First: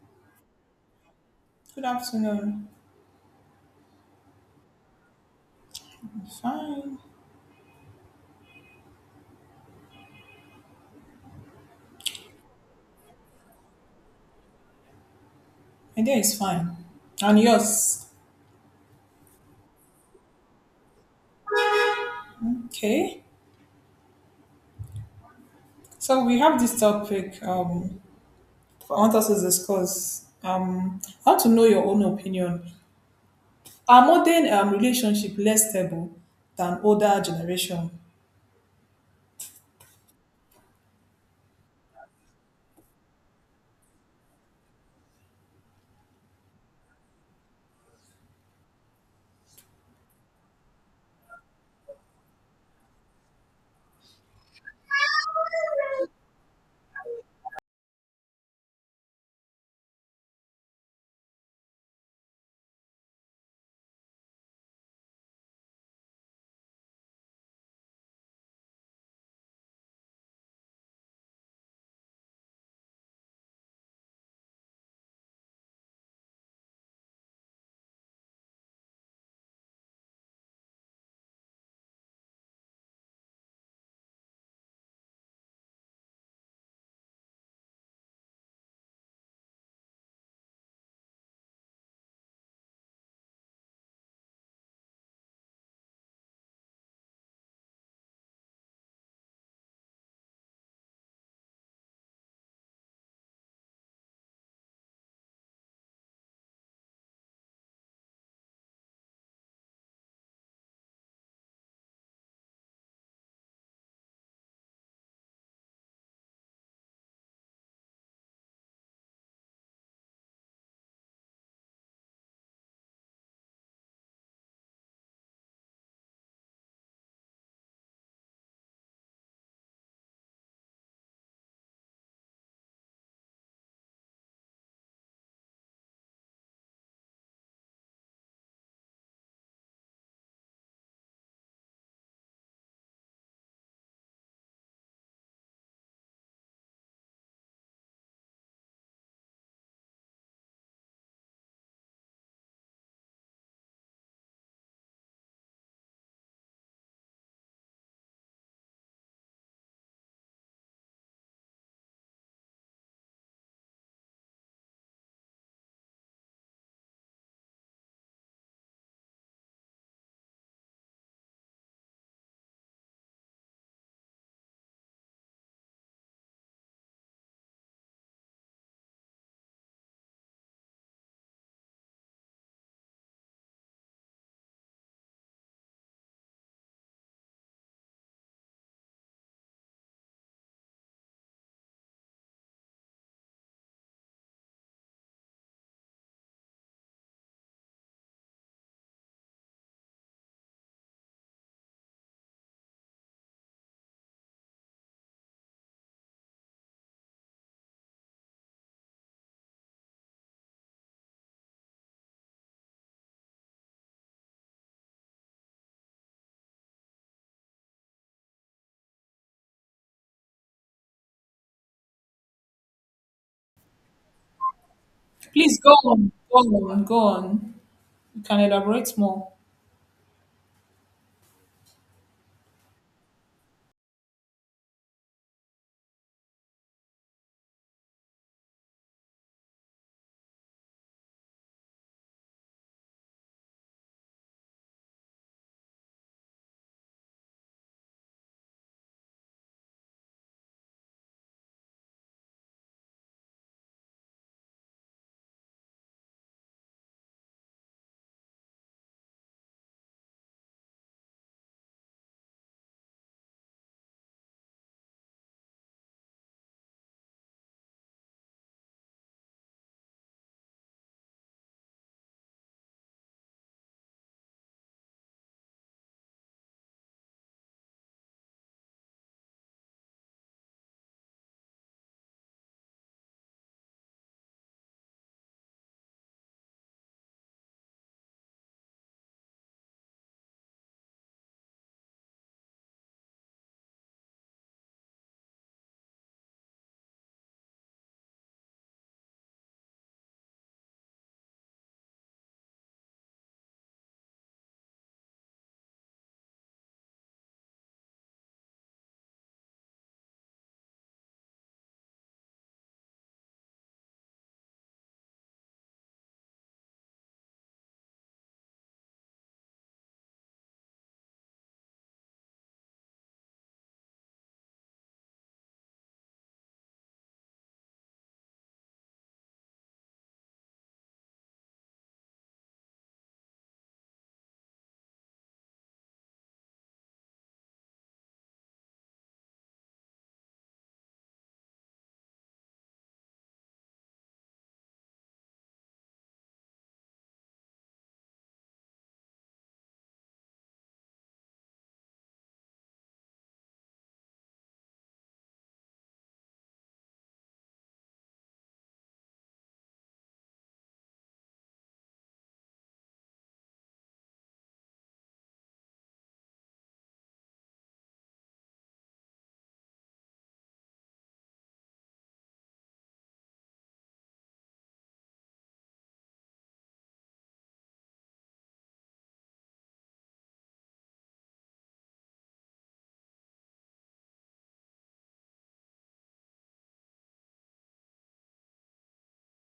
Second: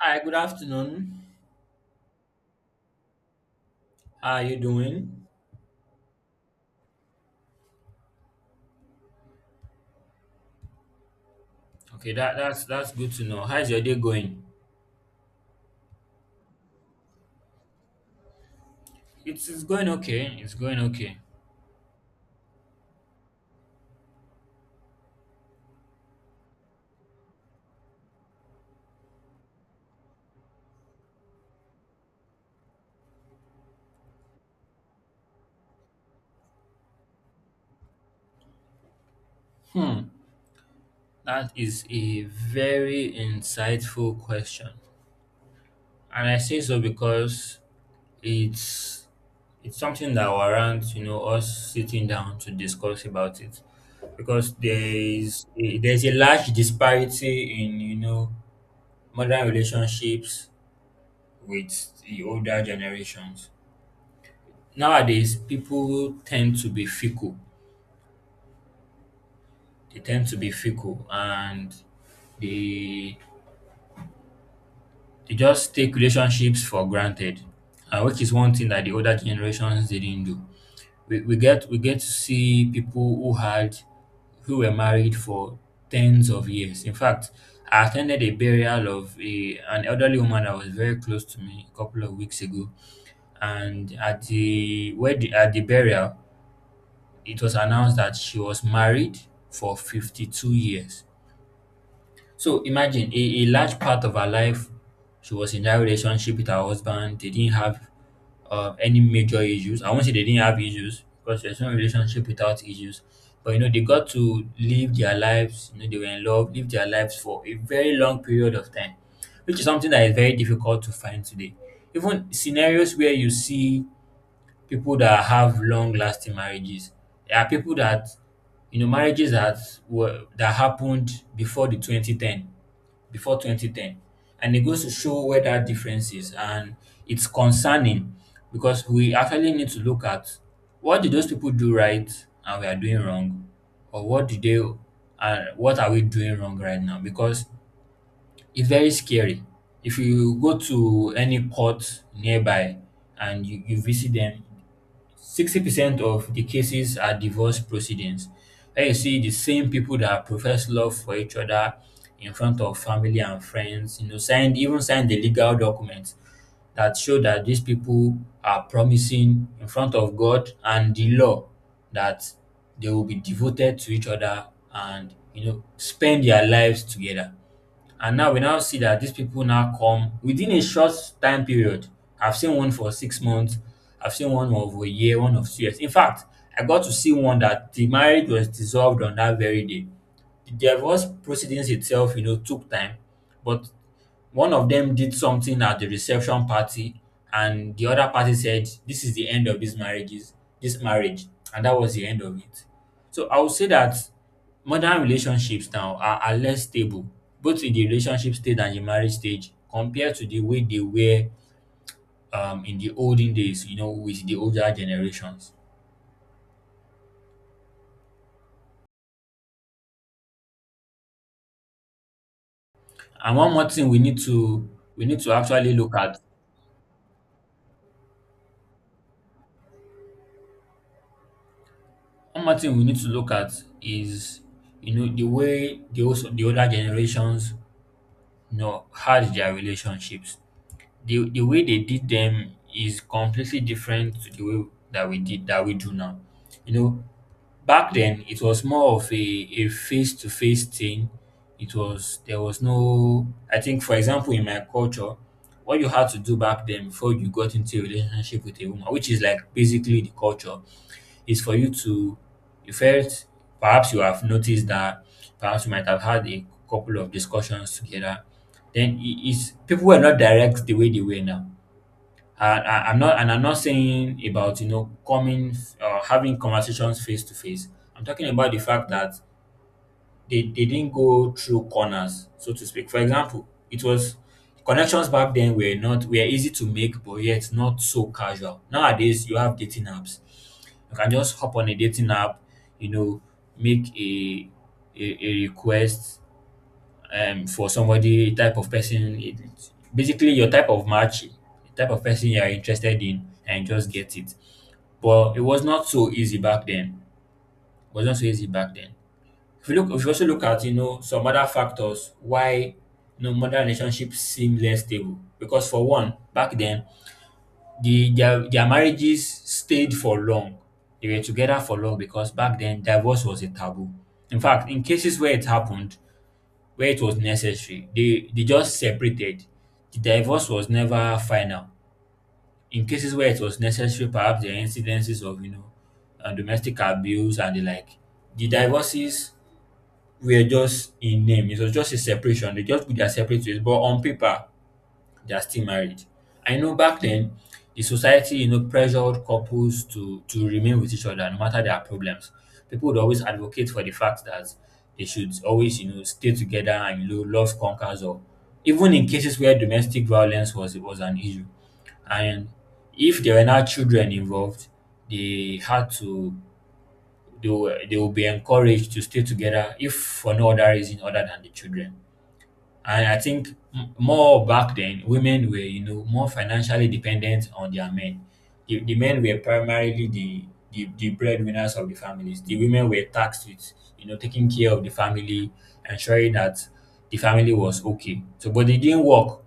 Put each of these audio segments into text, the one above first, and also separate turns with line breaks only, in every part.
Hi, good afternoon.
Good afternoon.
How are you doing?
Fine.
Okay, that's good to know. How's your day going?
My day is fine. And yours?
It's going okay. It's going okay.
Okay. So we have this topic. I want us to discuss. I want to know your own opinion. Are modern relationship less stable than older generation?
Hmm. That is a very insightful question. And I say so because it's it's something that warrants, us sitting down to discuss about it. Because there's a large disparity in, modern relationships with the older generations. Nowadays, people tend to be fickle. They tend to be fickle, and they they just take relationships for granted, which is one thing that the older generations didn't do. We get to see people who had who were married for tens of years. In fact, I attended a burial of an elderly woman that was very close to me a couple of weeks ago, and at the burial, it was announced that she was married for 52 years. So imagine a large part of her life, she was in that relationship with her husband. They didn't have any major issues. I won't say they didn't have issues because there's no relationship without issues. But you know, they got to live their lives, you know, they were in love, live their lives for a very long period of time, which is something that is very difficult to find today. Even scenarios where you see people that have long lasting marriages. There are people that, you know, marriages that were that happened before the 2010, before 2010, and it goes to show where that difference is. And it's concerning because we actually need to look at what did those people do right and we are doing wrong. Or what did they and what are we doing wrong right now? Because it's very scary. If you go to any court nearby and you visit them, 60% of the cases are divorce proceedings, where you see the same people that profess love for each other in front of family and friends, signed the legal documents that show that these people are promising in front of God and the law that they will be devoted to each other and you know spend their lives together. And now we now see that these people now come within a short time period. I've seen one for 6 months, I've seen one of a year, one of 2 years. In fact, I got to see one that the marriage was dissolved on that very day. The divorce proceedings itself, you know, took time, but one of them did something at the reception party and the other party said, "This is the end of this marriage." And that was the end of it. So I would say that modern relationships now are less stable, both in the relationship stage and the marriage stage, compared to the way they were in the olden days, you know, with the older generations. And one more thing we need to
Please go
actually look
on,
at
go on, go on. You can elaborate more.
one more thing we need to look at is, you know, the way the older generations, No, had their relationships. The way they did them is completely different to the way that we do now. You know, back then it was more of a face to face thing. It was there was no I think, for example, in my culture, what you had to do back then before you got into a relationship with a woman, which is like basically the culture, is for you to you felt perhaps you have noticed that, perhaps you might have had a couple of discussions together. Then it is people were not direct the way they were now. And I'm not saying about you know coming having conversations face to face. I'm talking about the fact that they didn't go through corners, so to speak. For example, it was connections back then were not were easy to make, but yet not so casual. Nowadays, you have dating apps. You can just hop on a dating app, you know, make a request for somebody, type of person. It's basically your type of match, the type of person you are interested in, and just get it. But it was not so easy back then. It was not so easy back then. If you look, if you also look at, you know, some other factors why, you know, modern relationships seem less stable, because for one, back then their marriages stayed for long. They were together for long because back then divorce was a taboo. In fact, in cases where it happened, where it was necessary, they just separated. The divorce was never final. In cases where it was necessary, perhaps there are incidences of you know domestic abuse and the like. The divorces were just in name. It was just a separation. They just put their separate ways, but on paper, they are still married. I know back then, the society, you know, pressured couples to remain with each other no matter their problems. People would always advocate for the fact that they should always, you know, stay together and you know, love conquers all. Even in cases where domestic violence was an issue, and if there were not children involved, they had to they will be encouraged to stay together if for no other reason other than the children. And I think more back then, women were, you know, more financially dependent on their men. The men were primarily the breadwinners of the families. The women were tasked with, you know, taking care of the family, ensuring that the family was okay. So, but they didn't work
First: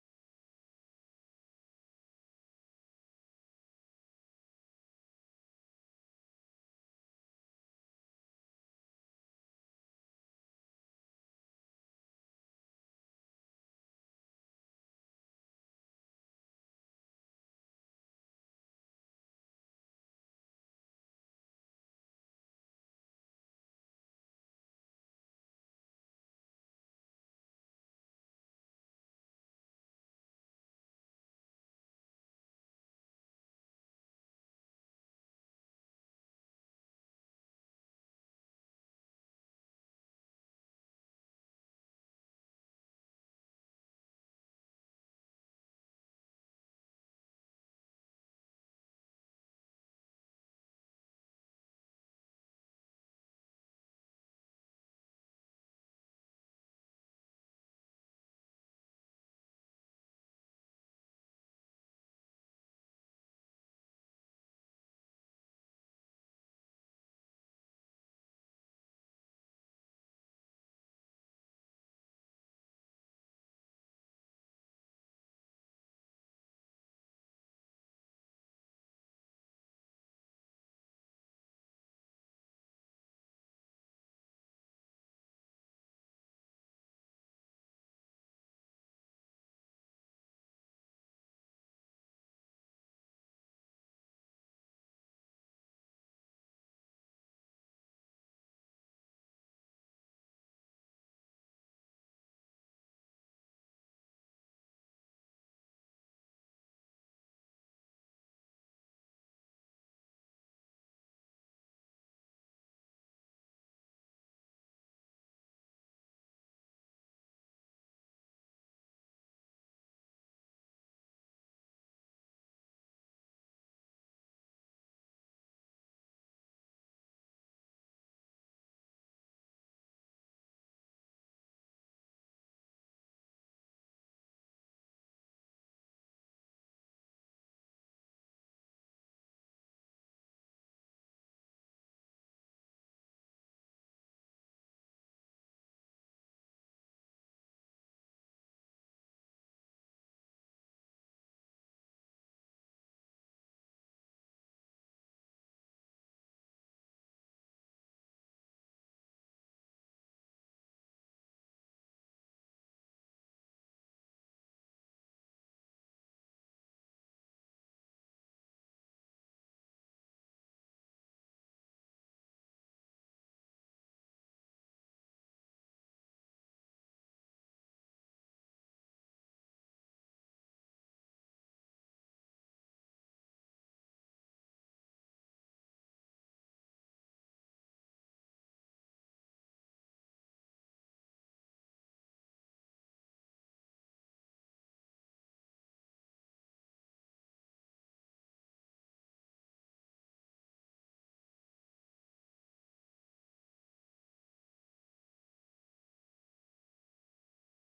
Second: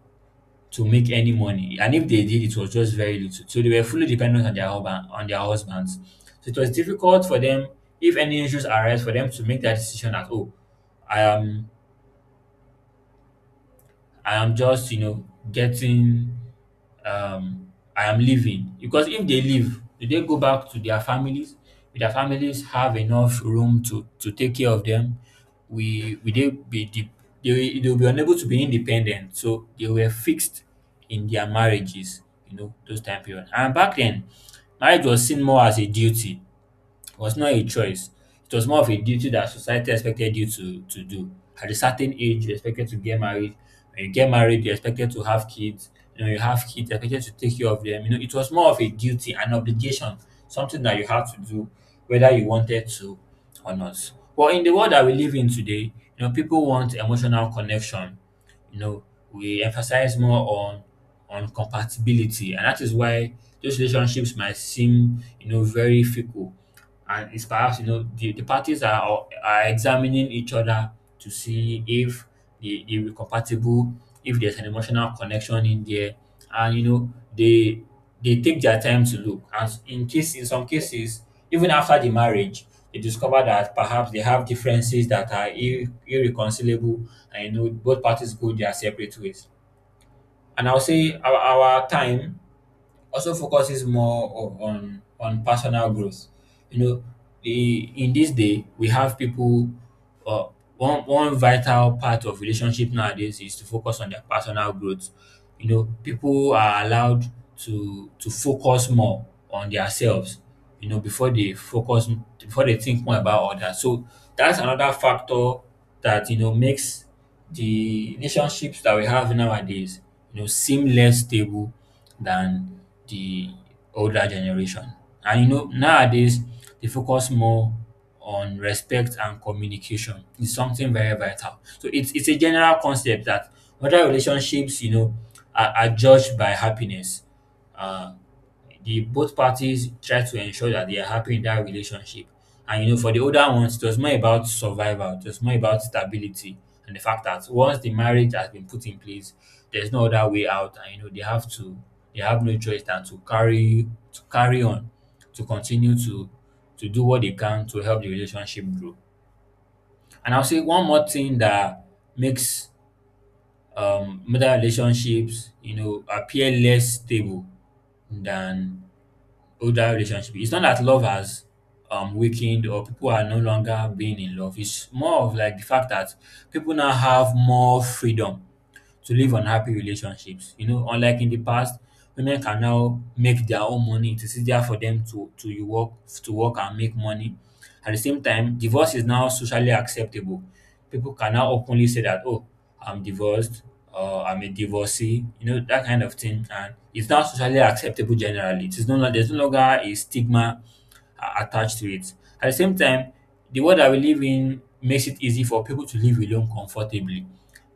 to make any money. And if they did, it was just very little. So they were fully dependent on on their husbands. So it was difficult for them, if any issues arise, for them to make that decision that, oh, I am I am just, you know, getting um, I am leaving. Because if they leave, do they go back to their families? Will their families have enough room to take care of them? We, will they be de- they, will- They will be unable to be independent. So they were fixed in their marriages, you know, those time period. And back then, marriage was seen more as a duty, was not a choice. It was more of a duty that society expected to do. At a certain age, you're expected to get married. When you get married, you're expected to have kids. You know, you have kids, you're expected to take care of them. You know, it was more of a duty, an obligation, something that you had to do, whether you wanted to or not. But in the world that we live in today, you know, people want emotional connection. You know, we emphasize more on compatibility, and that is why those relationships might seem, you know, very fickle. And it's perhaps you know the parties are examining each other to see if they were compatible, if there's an emotional connection in there, and you know they take their time to look. And in case in some cases, even after the marriage, they discover that perhaps they have differences that are irreconcilable, and you know both parties go their separate ways. And I'll say our time also focuses more on personal growth. You know, the in this day we have people. Uh, one vital part of relationship nowadays is to focus on their personal growth. You know, people are allowed to focus more on themselves. You know, before they think more about others. So that's another factor that you know makes the relationships that we have nowadays, you know, seem less stable than the older generation. And you know, nowadays they focus more on respect and communication. It's something very vital. So it's a general concept that other relationships, you know, are judged by happiness. Uh, the Both parties try to ensure that they are happy in that relationship. And you know, for the older ones, it was more about survival, it was more about stability, and the fact that once the marriage has been put in place, there's no other way out, and you know they have no choice than to carry on, to continue to do what they can to help the relationship grow. And I'll say one more thing that makes modern relationships, you know, appear less stable than older relationship. It's not that love has weakened or people are no longer being in love. It's more of like the fact that people now have more freedom to live unhappy relationships. You know, unlike in the past, women can now make their own money. It is easier for them to you work to work and make money. At the same time, divorce is now socially acceptable. People can now openly say that, oh, I'm divorced, or I'm a divorcee, you know, that kind of thing. And it's now socially acceptable generally. It is no longer there's no longer a stigma attached to it. At the same time, the world that we live in makes it easy for people to live alone comfortably.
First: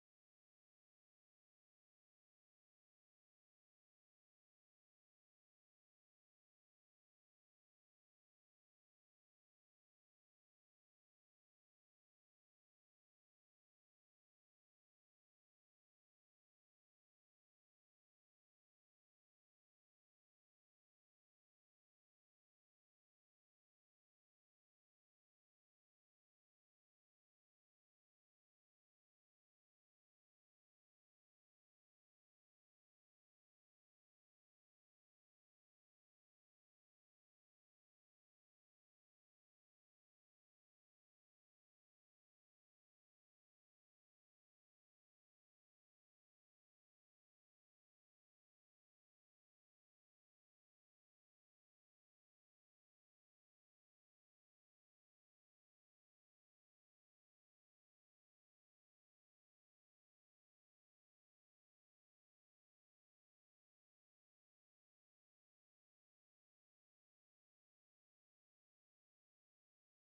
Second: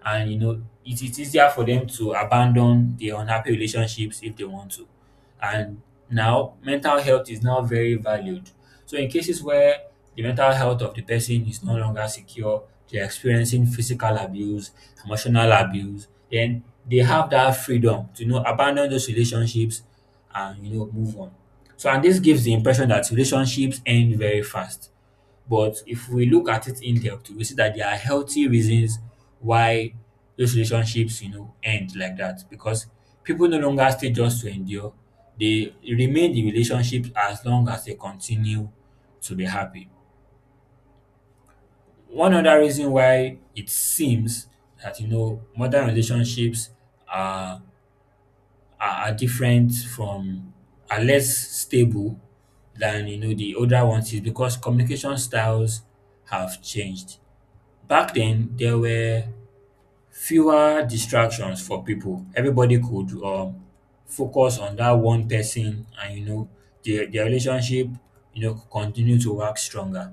And you know, it is easier for them to abandon the unhappy relationships if they want to, and now mental health is now very valued. So in cases where the mental health of the person is no longer secure, they're experiencing physical abuse, emotional abuse, then they have that freedom to, you know, abandon those relationships and, you know, move on. So and this gives the impression that relationships end very fast. But if we look at it in depth, we see that there are healthy reasons why those relationships, you know, end like that, because people no longer stay just to endure. They remain the relationship as long as they continue to be happy. One other reason why it seems that, you know, modern relationships are are different from, are less stable than, you know, the older ones is because communication styles have changed. Back then, there were fewer distractions for people. Everybody could focus on that one person, and, you know, their relationship, you know, could continue to work stronger.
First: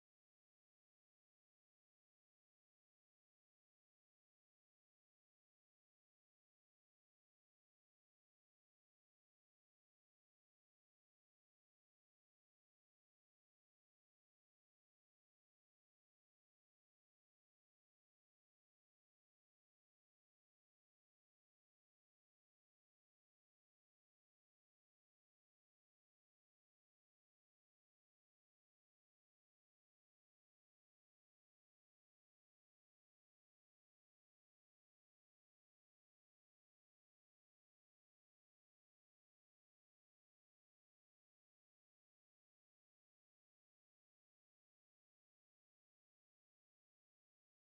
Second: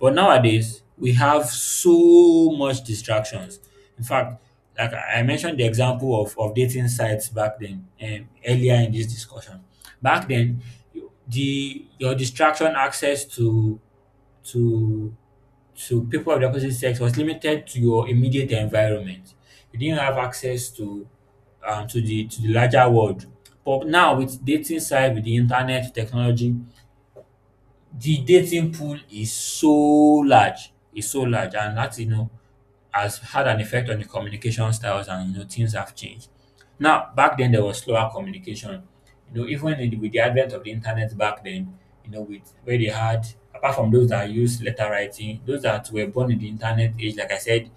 But nowadays, we have so much distractions. In fact, like I mentioned, the example of dating sites back then, earlier in this discussion. Back then, the your distraction access to to people of the opposite sex was limited to your immediate environment. You didn't have access to the larger world. But now with dating site, with the internet, technology, the dating pool is so large, and that, you know, has had an effect on the communication styles, and, you know, things have changed. Now back then there was slower communication. You know, with the advent of the internet back then, you know, with where they had, apart from those that used letter writing, those that were born in the internet age, like I said,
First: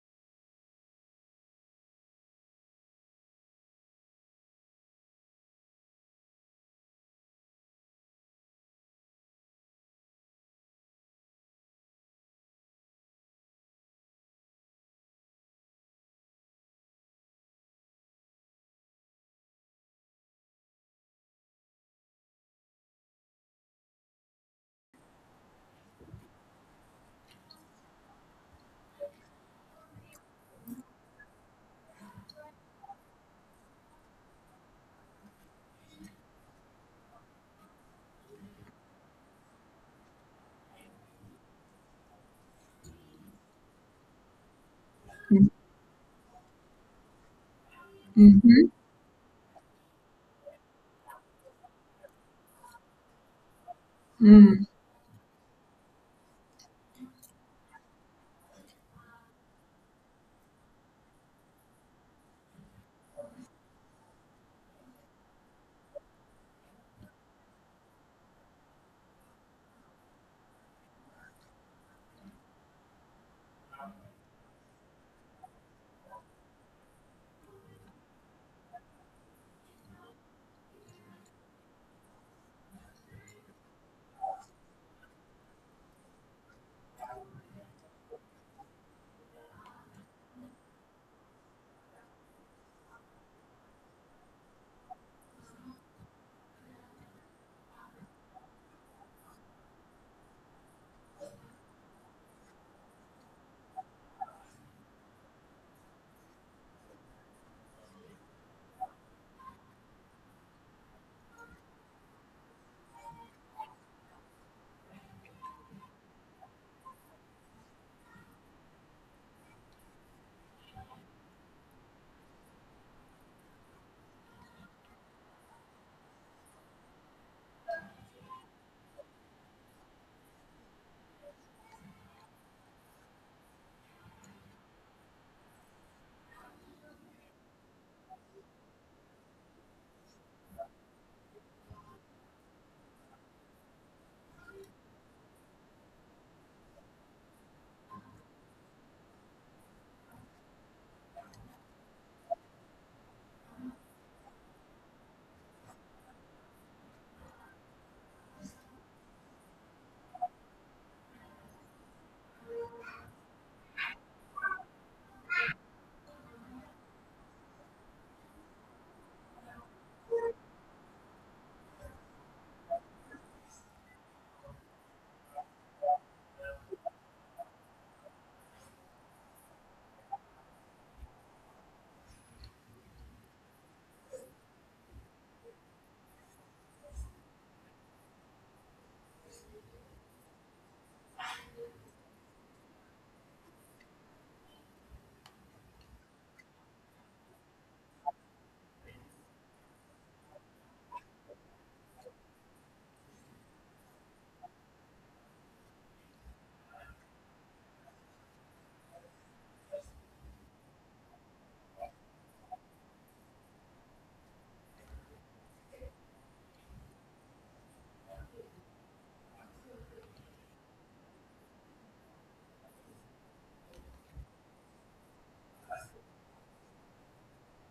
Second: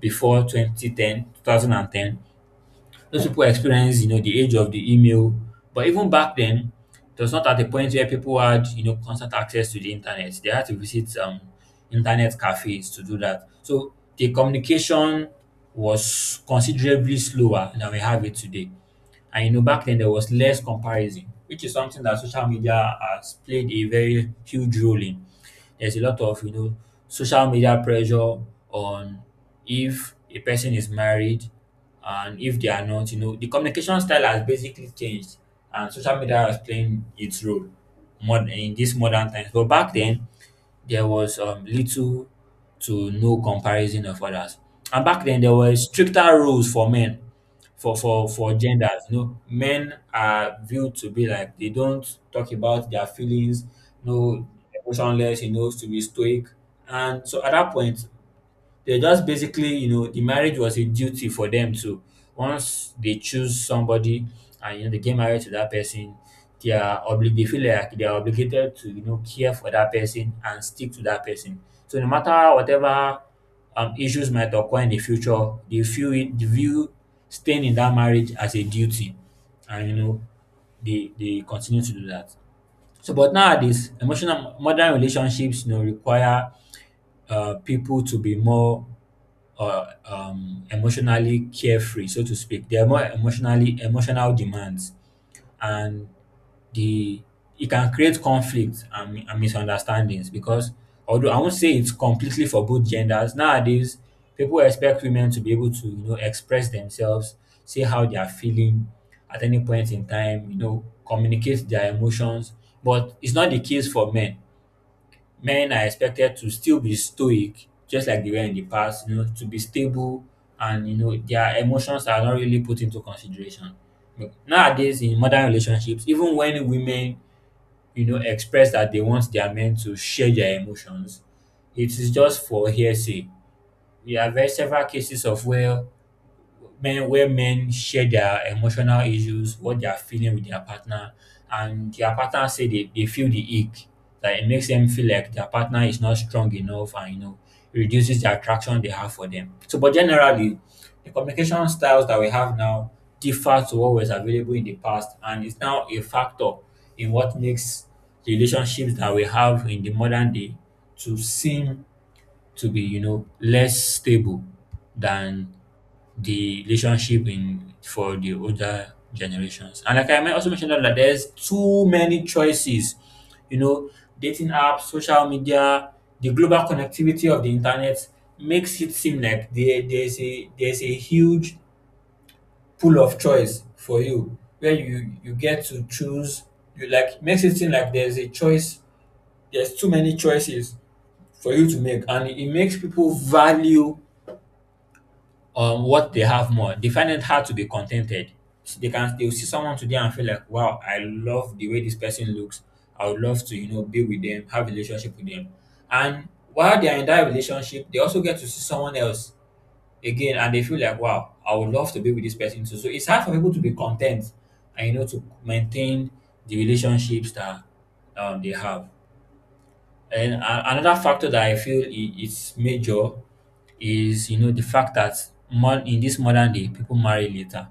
before 2010, 2010. Those people experience, you know, the age of the email. But even back then, it was not at the point where people had, you know, constant access to the internet. They had to visit internet cafes to do that. So the communication was considerably slower than we have it today. And, you know, back then there was less comparison, which is something that social media has played a very huge role in. There's a lot of, you know, social media pressure on if a person is married and if they are not. You know, the communication style has basically changed, and social media has playing its role more in these modern times. But back then there was little to no comparison of others. And back then, there were stricter rules for men, for genders. You know, men are viewed to be like they don't talk about their feelings, no, emotionless. You know, to be stoic. And so at that point, they just basically, you know, the marriage was a duty for them to, once they choose somebody and, you know, they get married to that person, they are they feel like they are obligated to, you know, care for that person and stick to that person. So no matter whatever issues might occur in the future, they feel it they view staying in that marriage as a duty. And, you know, they continue to do that. So, but nowadays, emotional modern relationships, you know, require people to be more or emotionally carefree, so to speak. They are more emotionally emotional demands, and the it can create conflict and, misunderstandings because, although I won't say it's completely for both genders nowadays, people expect women to be able to, you know, express themselves, say how they are feeling at any point in time, you know, communicate their emotions, but it's not the case for men. Men are expected to still be stoic, just like they were in the past, you know, to be stable, and, you know, their emotions are not really put into consideration. But nowadays in modern relationships, even when women, you know, express that they want their men to share their emotions, it is just for hearsay. We have very several cases of where men share their emotional issues, what they are feeling with their partner, and their partner say they feel the ick. Like it makes them feel like their partner is not strong enough, and, you know, it reduces the attraction they have for them. So but generally the communication styles that we have now differ to what was available in the past, and it's now a factor in what makes the relationships that we have in the modern day to seem to be, you know, less stable than the relationship in for the older generations. And like I might also mentioned that, like, there's too many choices, you know, dating apps, social media, the global connectivity of the internet makes it seem like there's a, there's a huge pool of choice for you, where you get to choose you like, makes it seem like there's a choice, there's too many choices for you to make, and it makes people value on what they have more, they find it hard to be contented. So they can, they'll see someone today and feel like, wow, I love the way this person looks. I would love to, you know, be with them, have relationship with them. And while they are in that relationship, they also get to see someone else again, and they feel like, wow, I would love to be with this person too. So it's hard for people to be content and, you know, to maintain the relationships that they have. And another factor that I feel is major is, you know, the fact that in this modern day people marry later.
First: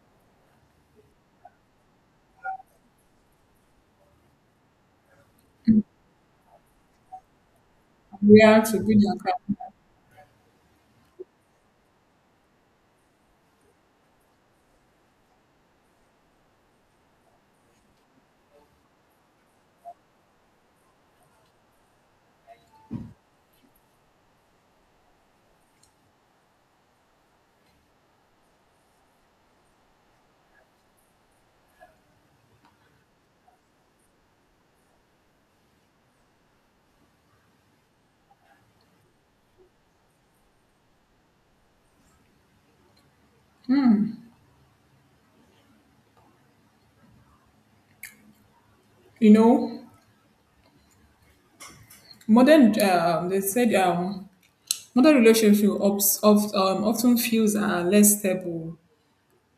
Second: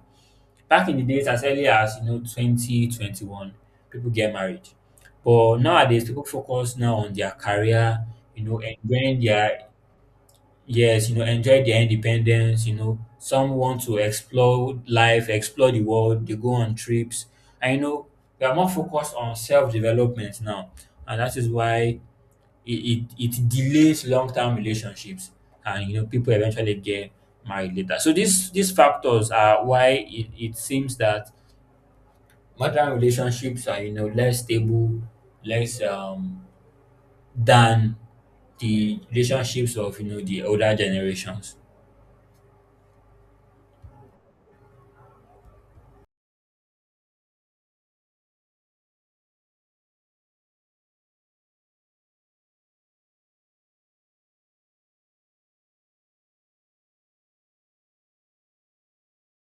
Back in the days, as early as, you know, twenty twenty one, people get married. But nowadays, people focus now on their career.
We
You know,
are to good
enjoying
and kind.
their, yes, you know, enjoy their independence. You know, some want to explore life, explore the world. They go on trips. I know they are more focused on self development now, and that is why it delays long-term relationships, and, you know, people eventually get married later. So these factors are why it seems that modern relationships are, you know, less stable, less than the relationships of, you know, the older generations.
You know, modern. They said modern relationship ups, of, often feels are less stable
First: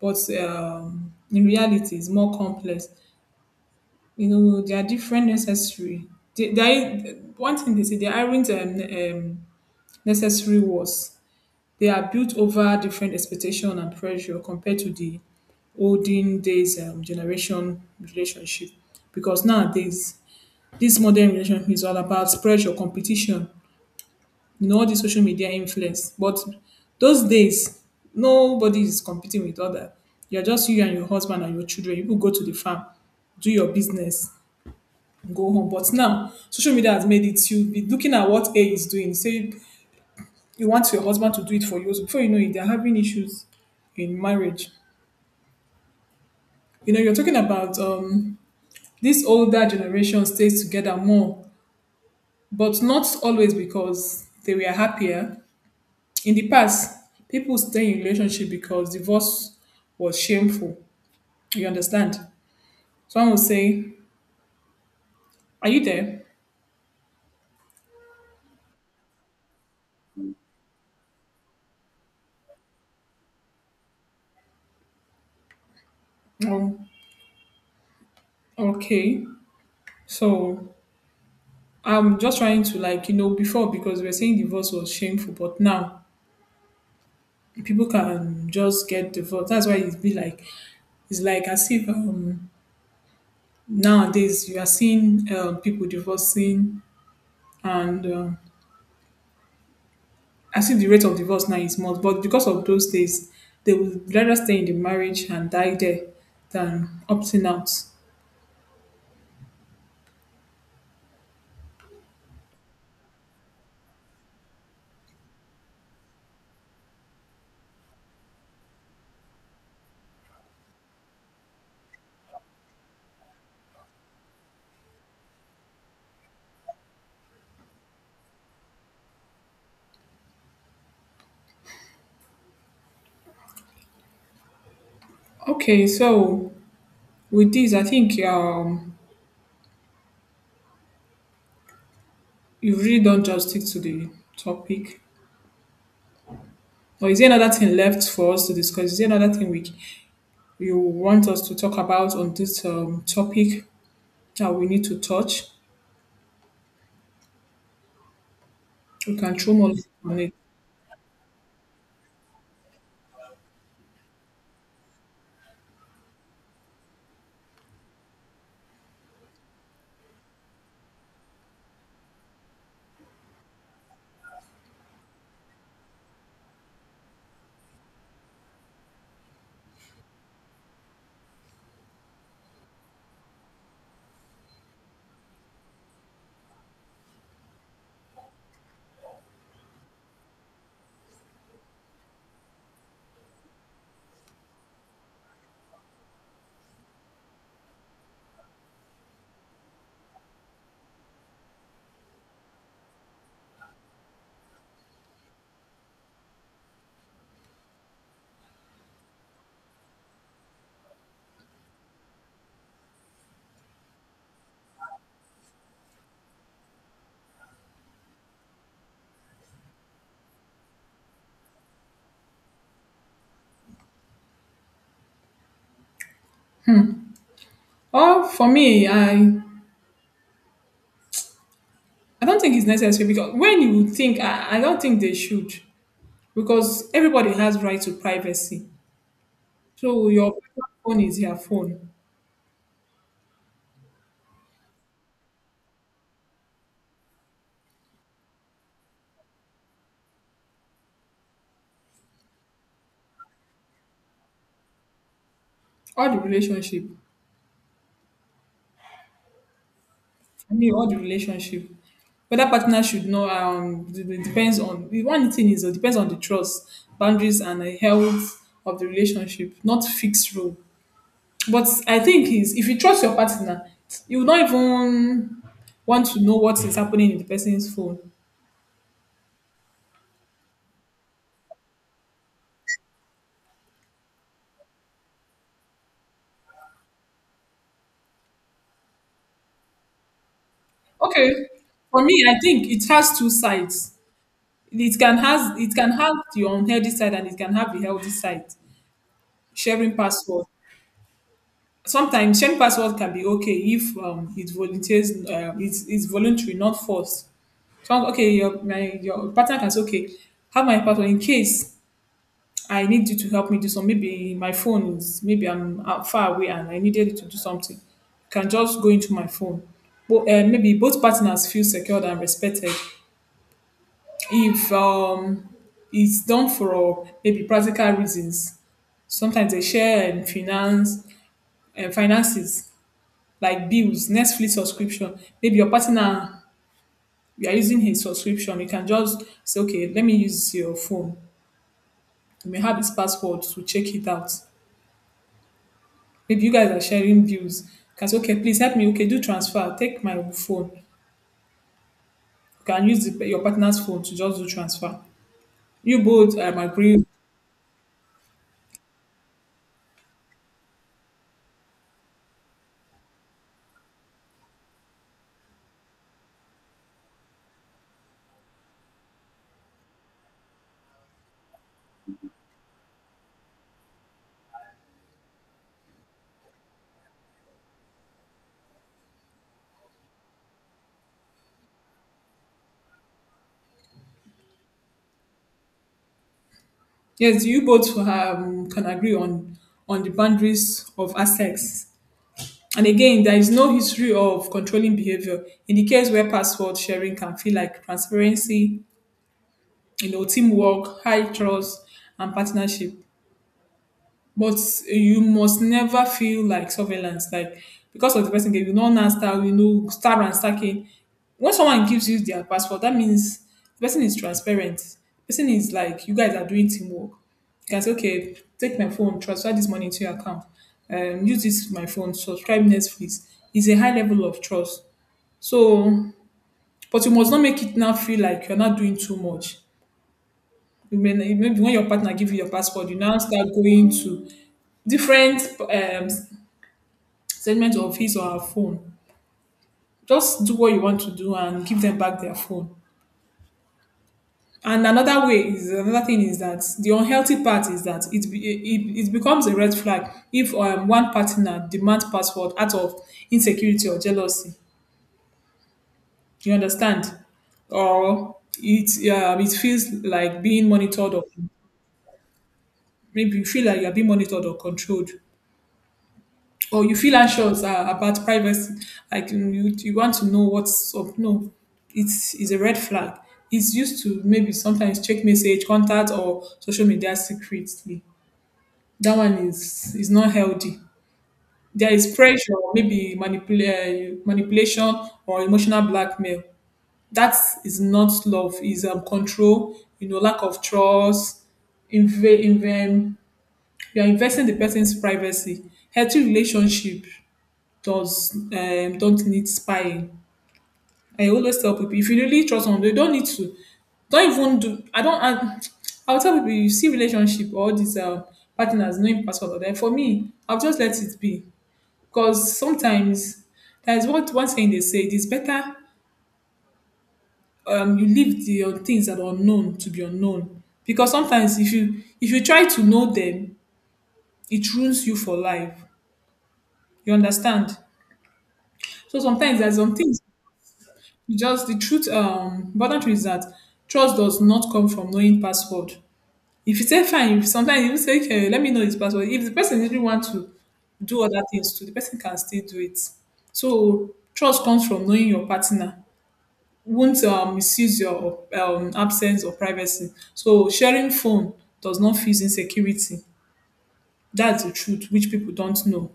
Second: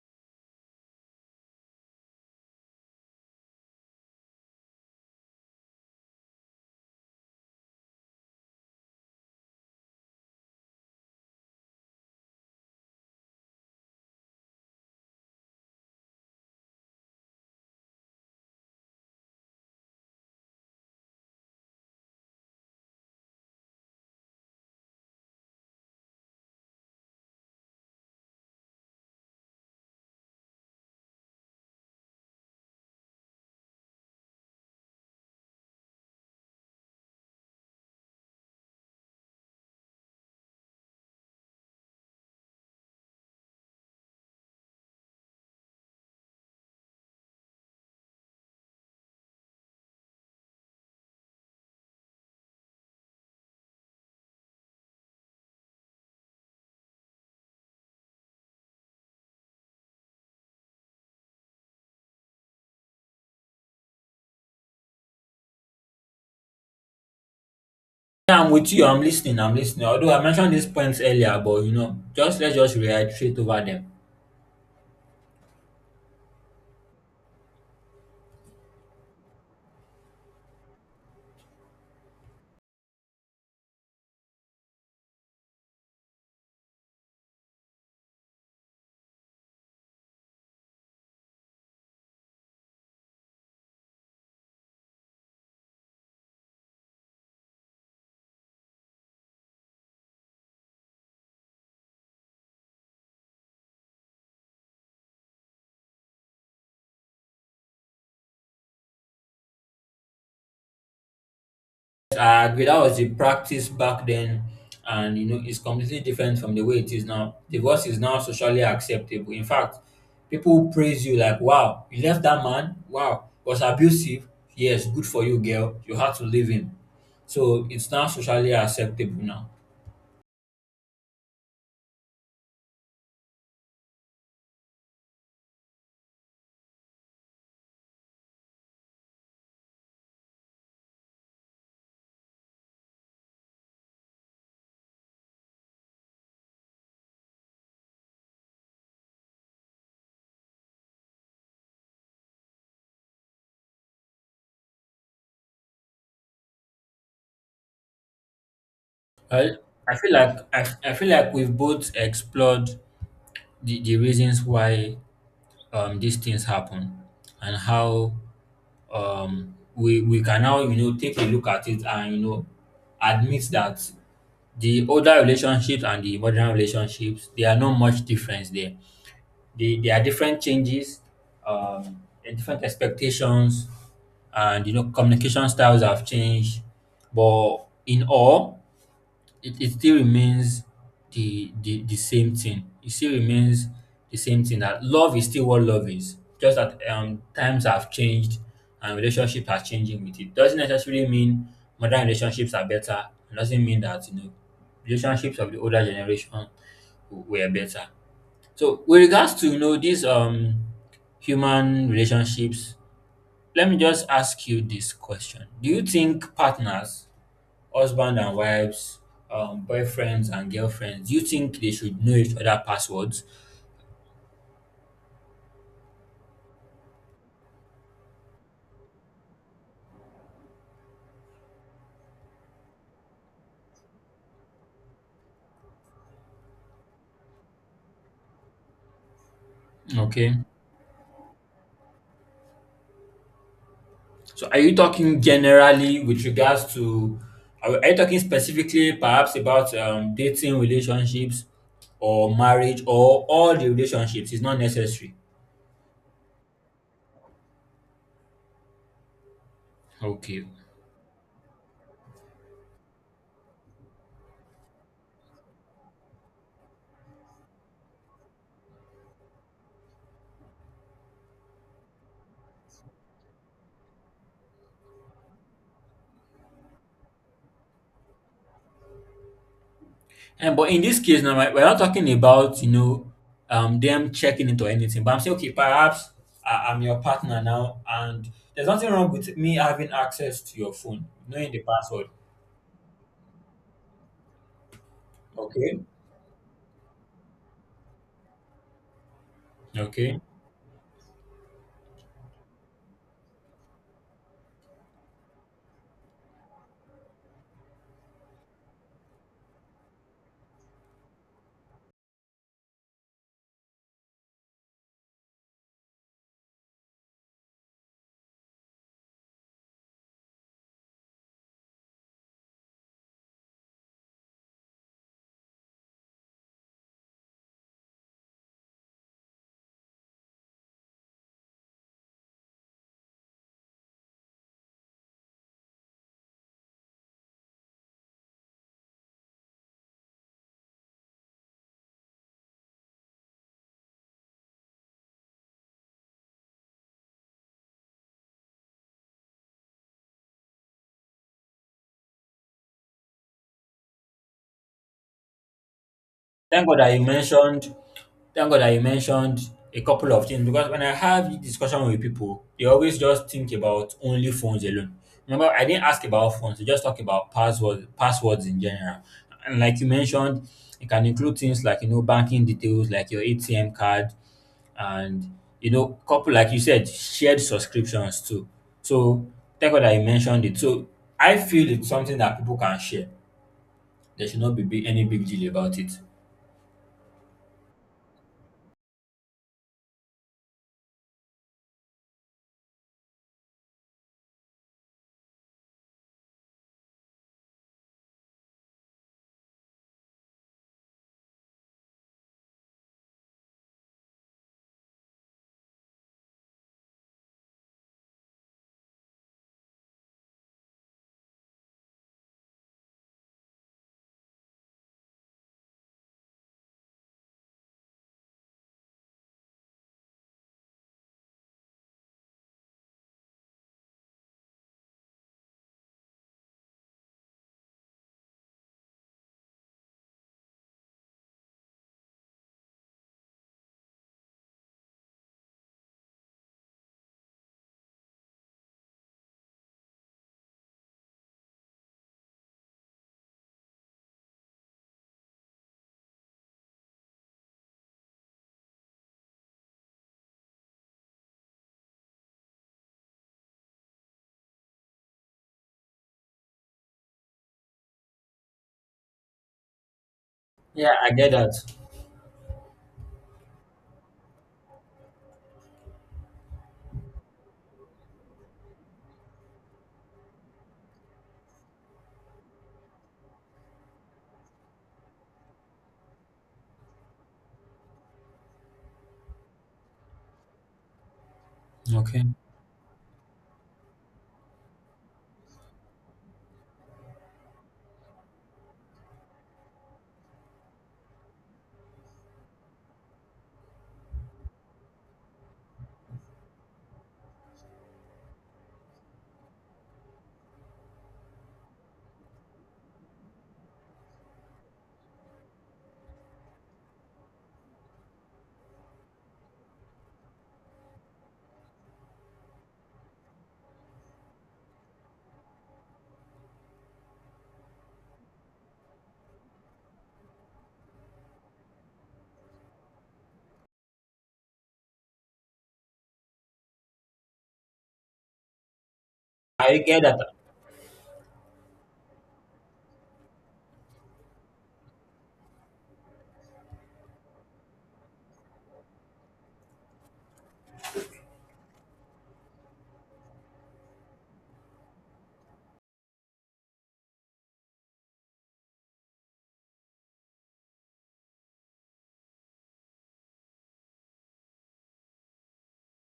but in reality it's more complex. You know, there are different necessary. One thing they say, they aren't necessary wars. They are built over different expectation and pressure compared to the olden days generation relationship. Because nowadays, this modern relationship is all about pressure, competition, you know, all this social media influence. But those days, nobody is competing with other. You're just you and your husband and your children. You could go to the farm, do your business, go home. But now, social media has made it. You'll be looking at what A is doing. Say you want your husband to do it for you. So before you know it, they're having issues in marriage. You know, you're talking about this older generation stays together more, but not always because they were happier. In the past, people stay in relationship because divorce was shameful. You understand? Someone will say, are you there?
Yeah, I'm with you, I'm listening, I'm listening, although I mentioned these points earlier, but, you know, just let's just reiterate over them.
Oh, okay. So I'm just trying to, like, you know, before because we are saying divorce was shameful, but now people can just get divorced. That's why it's be like, it's like as if nowadays you are seeing people divorcing and as if the rate of divorce now is much. But because of those days, they would rather stay in the marriage and die there than opting out.
I agree. That was the practice back then, and, you know, it's completely different from the way it is now. Divorce is now socially acceptable. In fact, people praise you like, "Wow, you left that man. Wow, was abusive. Yes, good for you, girl. You had to leave him." So it's now socially acceptable now.
Okay, so with this, I think you really don't just stick to the topic. Or is there another thing left for us to discuss? Is there another thing we you want us to talk about on this topic that we need to touch? We can
I
throw more light
I feel
on it.
like I feel like we've both explored the reasons why these things happen and how, we can now, you know, take a look at it, and, you know, admit that the older relationships and the modern relationships, there are no much difference there. There are different changes, and different expectations, and, you know, communication styles have changed, but in all, it still remains the the same thing. It still remains the same thing that love is still what love is. Just that times have changed and relationships are changing with it. Doesn't necessarily mean modern relationships are better. It doesn't mean that, you know, relationships of the older generation were better. So with regards to, you know, these human relationships, let me just ask you this question. Do you think partners, husband and wives, boyfriends and girlfriends, do you think they should know each other passwords?
Oh, for me, I don't think it's necessary because when you think, I don't think they should. Because everybody has right to privacy. So
Okay.
your phone is your phone.
So are you talking generally with regards to, are you talking specifically perhaps about dating relationships or marriage or all the relationships? It's not necessary.
All the relationship,
Okay.
I mean, all the relationship. Whether partner should know, depends on the one thing is it depends on the trust, boundaries, and the health of the relationship, not fixed rule. But I think is if you trust your partner, you will not even want to know what is happening in the person's phone.
And but in this case now, right, we're not talking about, you know, them checking it or anything. But I'm saying, okay, perhaps I'm your partner now, and there's nothing wrong with me having access to your phone,
Okay,
knowing the
for
password.
me, I think it has two sides. It can has it
Okay.
can have the unhealthy side and it can have the healthy side. Sharing
Okay.
password. Sometimes sharing password can be okay if it volunteers it's voluntary, not forced. So okay, your partner can say, okay, have my password in case I need you to help me do some. Maybe my phone is maybe I'm out far away and I needed you to do something. You can just go into my phone. But maybe both partners feel secured and respected if it's done for maybe practical reasons. Sometimes they share finance and finances like bills, Netflix subscription. Maybe your partner you are using his subscription. You can just say, okay, let me use your phone. You may have his password to check it out. Maybe you guys are sharing bills. You can say, okay, please help me. Okay, do transfer. Take my phone. You can use your partner's phone to just do transfer. You both
Thank God that
agree.
you mentioned Thank God that you mentioned a couple of things, because when I have discussion with people, they always just think about only phones alone. Remember, I didn't ask about phones, they just talk about passwords in general. And like you mentioned, it can include things like, you know, banking details, like your ATM card, and, you know, couple like you said, shared subscriptions too. So thank God that you mentioned it. So I feel it's something that people can share. There should not be any big deal about it.
Yes, you both can agree on the boundaries of assets. And again, there is no history of controlling behavior in the case where password sharing can feel like transparency, you know, teamwork, high trust, and partnership. But you must never feel like surveillance, like because of the person gave you no now start, you know, start stacking. When someone gives you their passport, that means the person is transparent. The person is like, you guys are doing teamwork. You can say, okay, take my phone, transfer this money to your account, use this my phone, subscribe Netflix. It's a high level of trust. So, but you must not make it now feel like you're not doing too much. You may, maybe when your partner give you your passport, you now start going to different statement of his or her phone. Just do what you want to do and give them back their phone. And another way is another thing is that the unhealthy part is that it it becomes a red flag if one partner demands password out of insecurity or jealousy. You understand? Or it it feels like being
Yeah, I
monitored, or
get that.
maybe you feel like you're being monitored or controlled, or you feel anxious about privacy, like you want to know what's up. No, it's a red flag. It's used to maybe sometimes check message, contact, or social media secretly. That one is not healthy. There is
Okay.
pressure, maybe manipulation or emotional blackmail. That is not love. Is control. You know, lack of trust. Inv- inv- um, you are investing the person's privacy. Healthy relationship does don't need spying. I always tell people if you really trust someone, they don't need to. Don't even do. I don't. I, I'll tell people you see relationship or these partners knowing password or that. For me, I'll just let it be because sometimes that's what one saying they say. It is better you leave the things that are unknown to be unknown because sometimes if you try to know them, it ruins you for life. You understand? So sometimes there's
I
some
get that.
things. You just the truth important truth is that trust does not come from knowing password. If you say fine, if sometimes you say okay, let me know his password, if the person really want to do other things too, the person can still do it. So trust comes from knowing your partner won't misuse your absence or privacy, so sharing phone does not feel insecurity. That's the truth which people don't know.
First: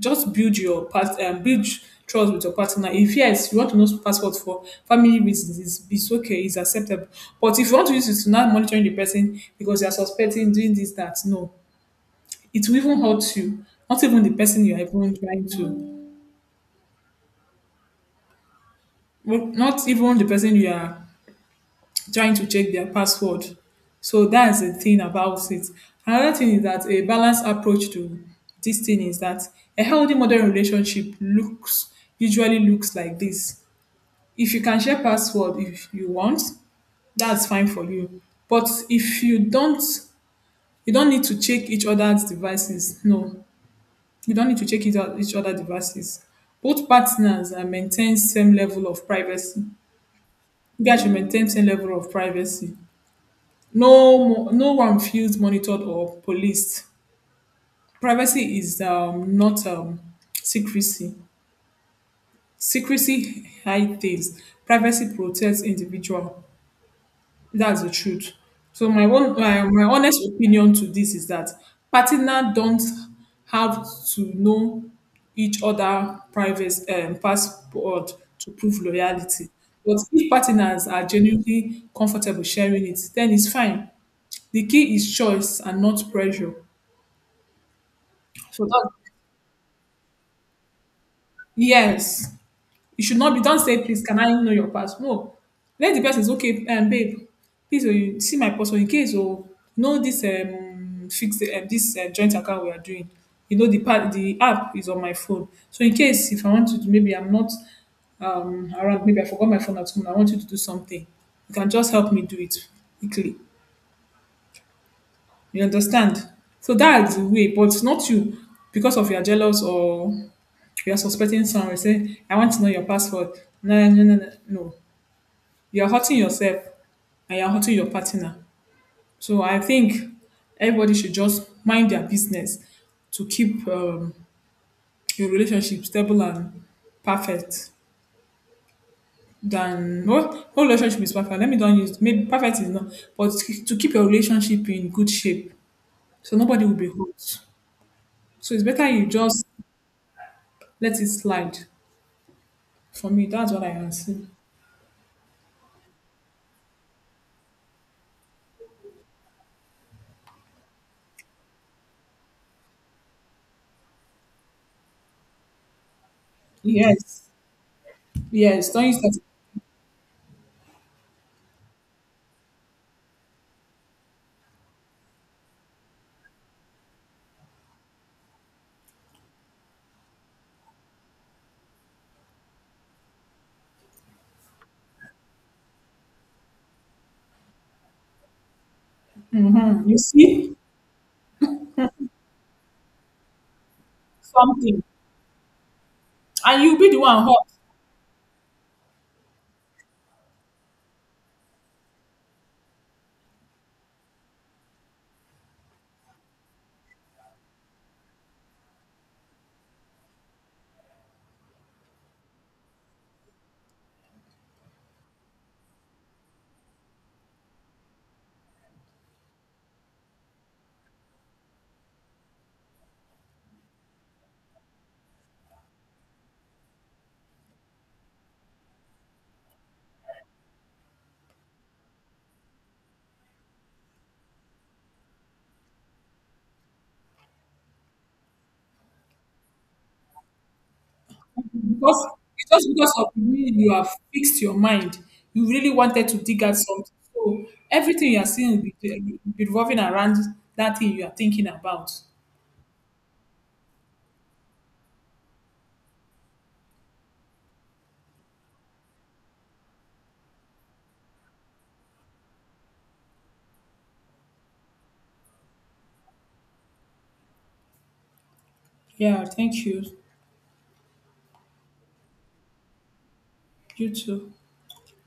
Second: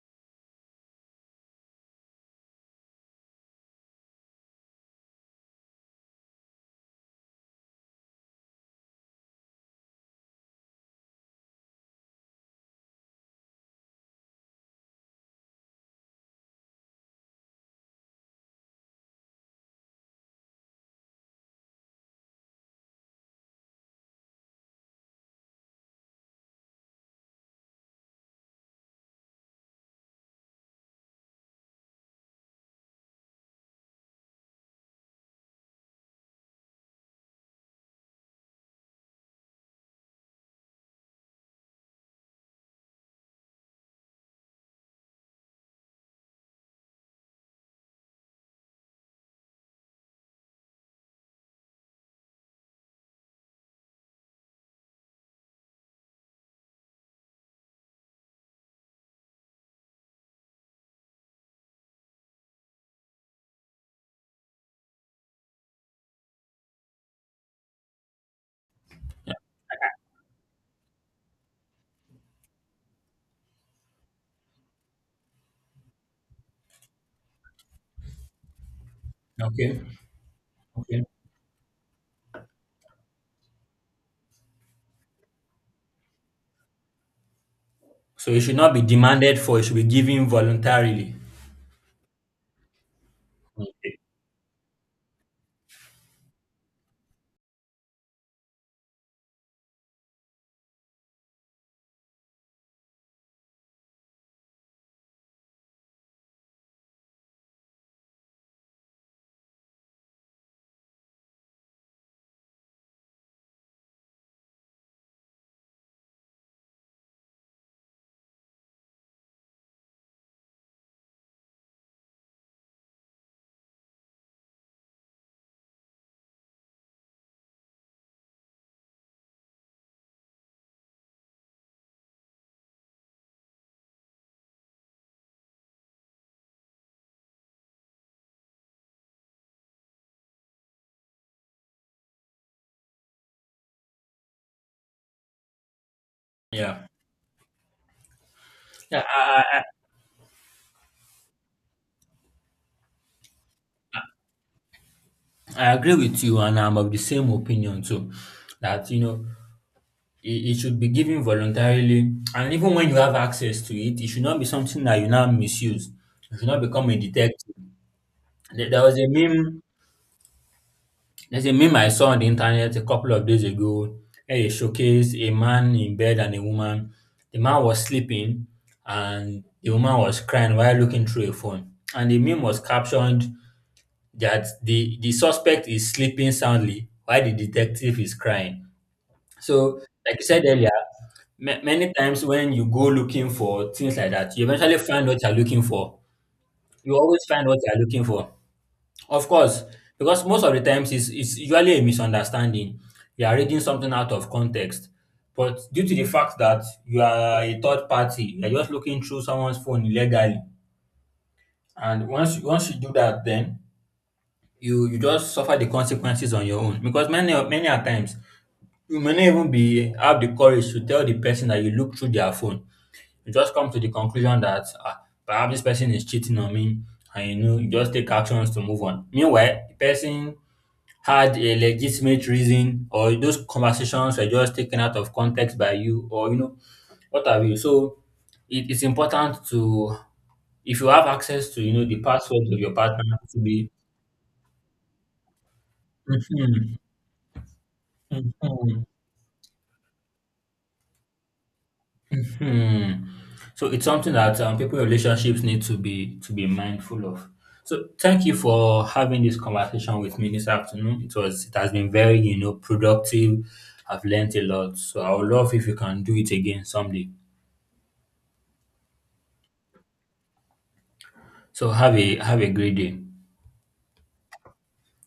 Just build trust with your partner. If yes, you want to know password for family reasons, it's okay, it's acceptable. But if you want to use it to not monitoring the person because you are suspecting doing this, that, no, it will even hurt you. Not even the person you are even trying to, well, not even the person you are trying to check their password. So that's the thing about it. Another thing is that a balanced approach to this thing is that a healthy modern relationship looks usually looks like this. If you can share password if you want, that's fine for you. But if you don't, you don't need to check each other's devices. No, you don't need to check each other devices. Both partners are maintain same level of privacy. You guys should maintain same level of privacy. No one feels monitored or policed. Privacy is not secrecy. Secrecy hide things, privacy protects individual. That's the truth. So my honest opinion to this is that partner don't have to know each other private passport to prove loyalty.
Okay.
But if partners
Okay.
are genuinely comfortable sharing it, then it's fine. The key is choice and not pressure.
So it should
So
not be
that
demanded for, it should be given voluntarily.
yes. You should not be, don't say,
Okay.
please, can I know your pass? No. Let the person say, okay, babe, please, oh, you see my password in case, oh, know this fixed, this joint account we are doing. You know, the part, the app is on my phone. So in case if I want to, do- maybe I'm not around, maybe I forgot my phone at home, I want you to do something. You can just help me do it quickly. You understand? So that's the way, but not you because of you're jealous or you're suspecting someone. Say, I want to know your password. No, no, no, no, no. You're hurting yourself and you're hurting your partner. So I think everybody should just mind their business to keep your relationship stable and perfect. Than no, no relationship is perfect. Let me don't use maybe perfect is not, but to keep your relationship in good shape, so nobody will
Yeah.
be hurt. So it's better
Yeah,
you just let it slide. For me, that's what I can see.
I agree with you, and I'm of the same opinion too. That, you know, it should be given voluntarily, and even when you have access to it, it should not be something that you now misuse. It should not become a
Yes,
detective. There
yes.
there
Don't you
was a
start?
meme There's a meme I saw on the internet a couple of days ago, where they showcased a man in bed and a woman. The man was sleeping and the woman was crying while looking through a phone. And the meme was captioned that the suspect is sleeping soundly while the detective is crying. So,
Hmm, you
like you said
see
earlier, many times when you go looking for things like that, you eventually
something,
find what you're looking for.
and you'll be
You
the one
always
hot
find what you're looking for. Of course, because most of the times it's usually a misunderstanding. You are reading something out of context. But due to the fact that you are a third party, you're just looking through someone's phone illegally. And once you do that, then you just suffer the consequences on your own. Because many a times you may not even be have the courage to tell the person that you look through their phone. You just come to the conclusion that, ah, perhaps this person is cheating on me, and, you know, you just take actions to move on. Meanwhile, the person had a legitimate reason, or those conversations were just taken out of context by you, or, you know, what have you. So it is important to, if you have access to, you know, the
because it's
passwords of
just
your
because
partner,
of the
to
way
be.
you have fixed your mind. You really wanted to dig at
Mhm,
something, so everything you are seeing
mhm,
will be revolving around that thing you are thinking about.
mhm. So it's something that, people in relationships need to be, to be mindful of. So thank you for having this conversation with me this afternoon. It was, it has been very, you know, productive. I've learned a lot, so I would love if you can do it again someday.
Yeah, thank you.
So have a, have a great day.
You too.